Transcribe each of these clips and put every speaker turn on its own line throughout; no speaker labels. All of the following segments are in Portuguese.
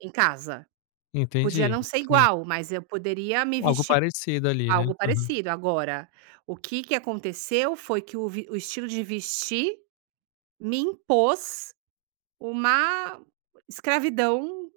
Em casa. Podia
Entendi.
não ser
Sim.
igual, mas eu poderia me
Algo
vestir
parecido, ali, né.
algo
Aham.
parecido. Agora, o que que aconteceu? Foi que o vi o estilo de vestir, me impôs uma escravidão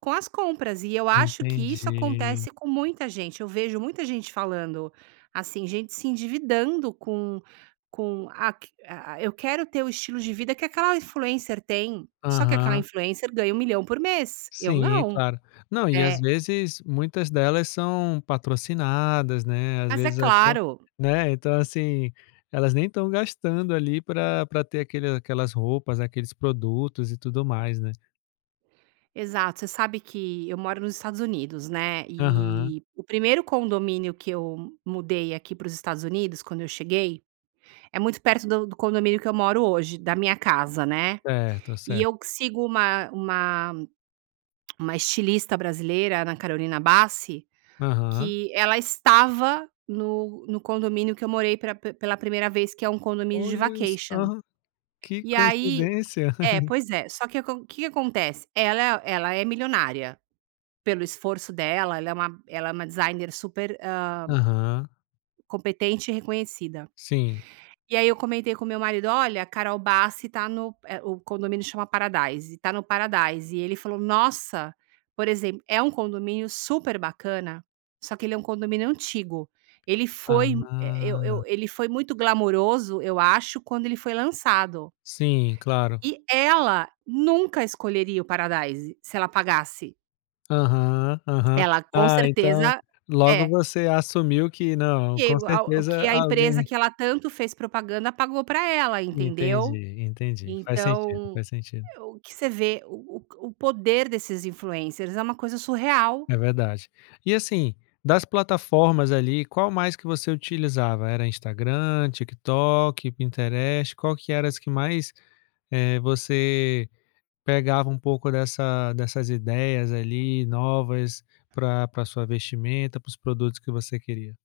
com as compras e eu acho que isso
Entendi.
acontece com muita gente. Eu vejo muita gente falando, assim, gente se endividando com com a q a a "eu quero ter o estilo de vida que aquela influencer tem.". Só que aquela
Aham.
influencer ganha 1.000.000 por mês. Eu,
Sim, é
não.
claro. Não, e, às
Eh
vezes, muitas delas são patrocinadas, né, às
Mas é
vezes até
claro!
né, então, assim. Elas nem estão gastando ali pra pra ter aquele aquelas roupas, aqueles produtos e tudo mais, né.
Exato. Você sabe que eu moro nos Estados Unidos, né,
Aham.
e o 1º condomínio que eu mudei aqui para os Estados Unidos quando eu cheguei, é muito perto do do condomínio que eu moro hoje, da minha casa, né.
Certo,
E
certo.
eu q sigo uma uma uma estilista brasileira, Ana Carolina Bassi,
Aham.
que ela estava no no condomínio que eu morei pela p pela 1º vez, que é um condomínio de
Olha
vacation.
só, que
E aí
coincidência!
é, pois é. Só que o acon o que acontece? Ela ela é milionária. Pelo esforço dela, ela é uma ela é uma designer super, hã
Aham.
competente e reconhecida.
Sim.
E aí eu comentei com o meu marido: "Olha, a Carol Bassi tá no" eh, o condomínio chama Paradise "tá no Paradise.". E ele falou: "Nossa!" Por exemp é um condomínio super bacana, só que ele é um condomínio antigo. Ele foi eh, eu
Ah!
eu ele foi muito glamoroso, eu acho, quando ele foi lançado.
Sim, claro.
E ela nunca escolheria o Paradise, se ela pagasse.
Aham, aham.
Ela, com
Ah, então,
certeza
logo
é.
você assumiu que "Não, com
[unintelligible] O que
certeza
a empresa
alguém"
que ela tanto fez propaganda pagou pra ela, entendeu.
Entendi, entendi. Faz sentido,
Então,
faz sentido.
o que você vê o o o poder desses influencers. É uma coisa surreal.
É verdade. E assim, das plataformas, ali, qual mais que você utilizava? Era Instagram, TikTok, Pinterest qual que era as que mais, eh você pegava um pouco dessa dessas ideias, ali, novas pra pra sua vestimenta, para os produtos que você queria?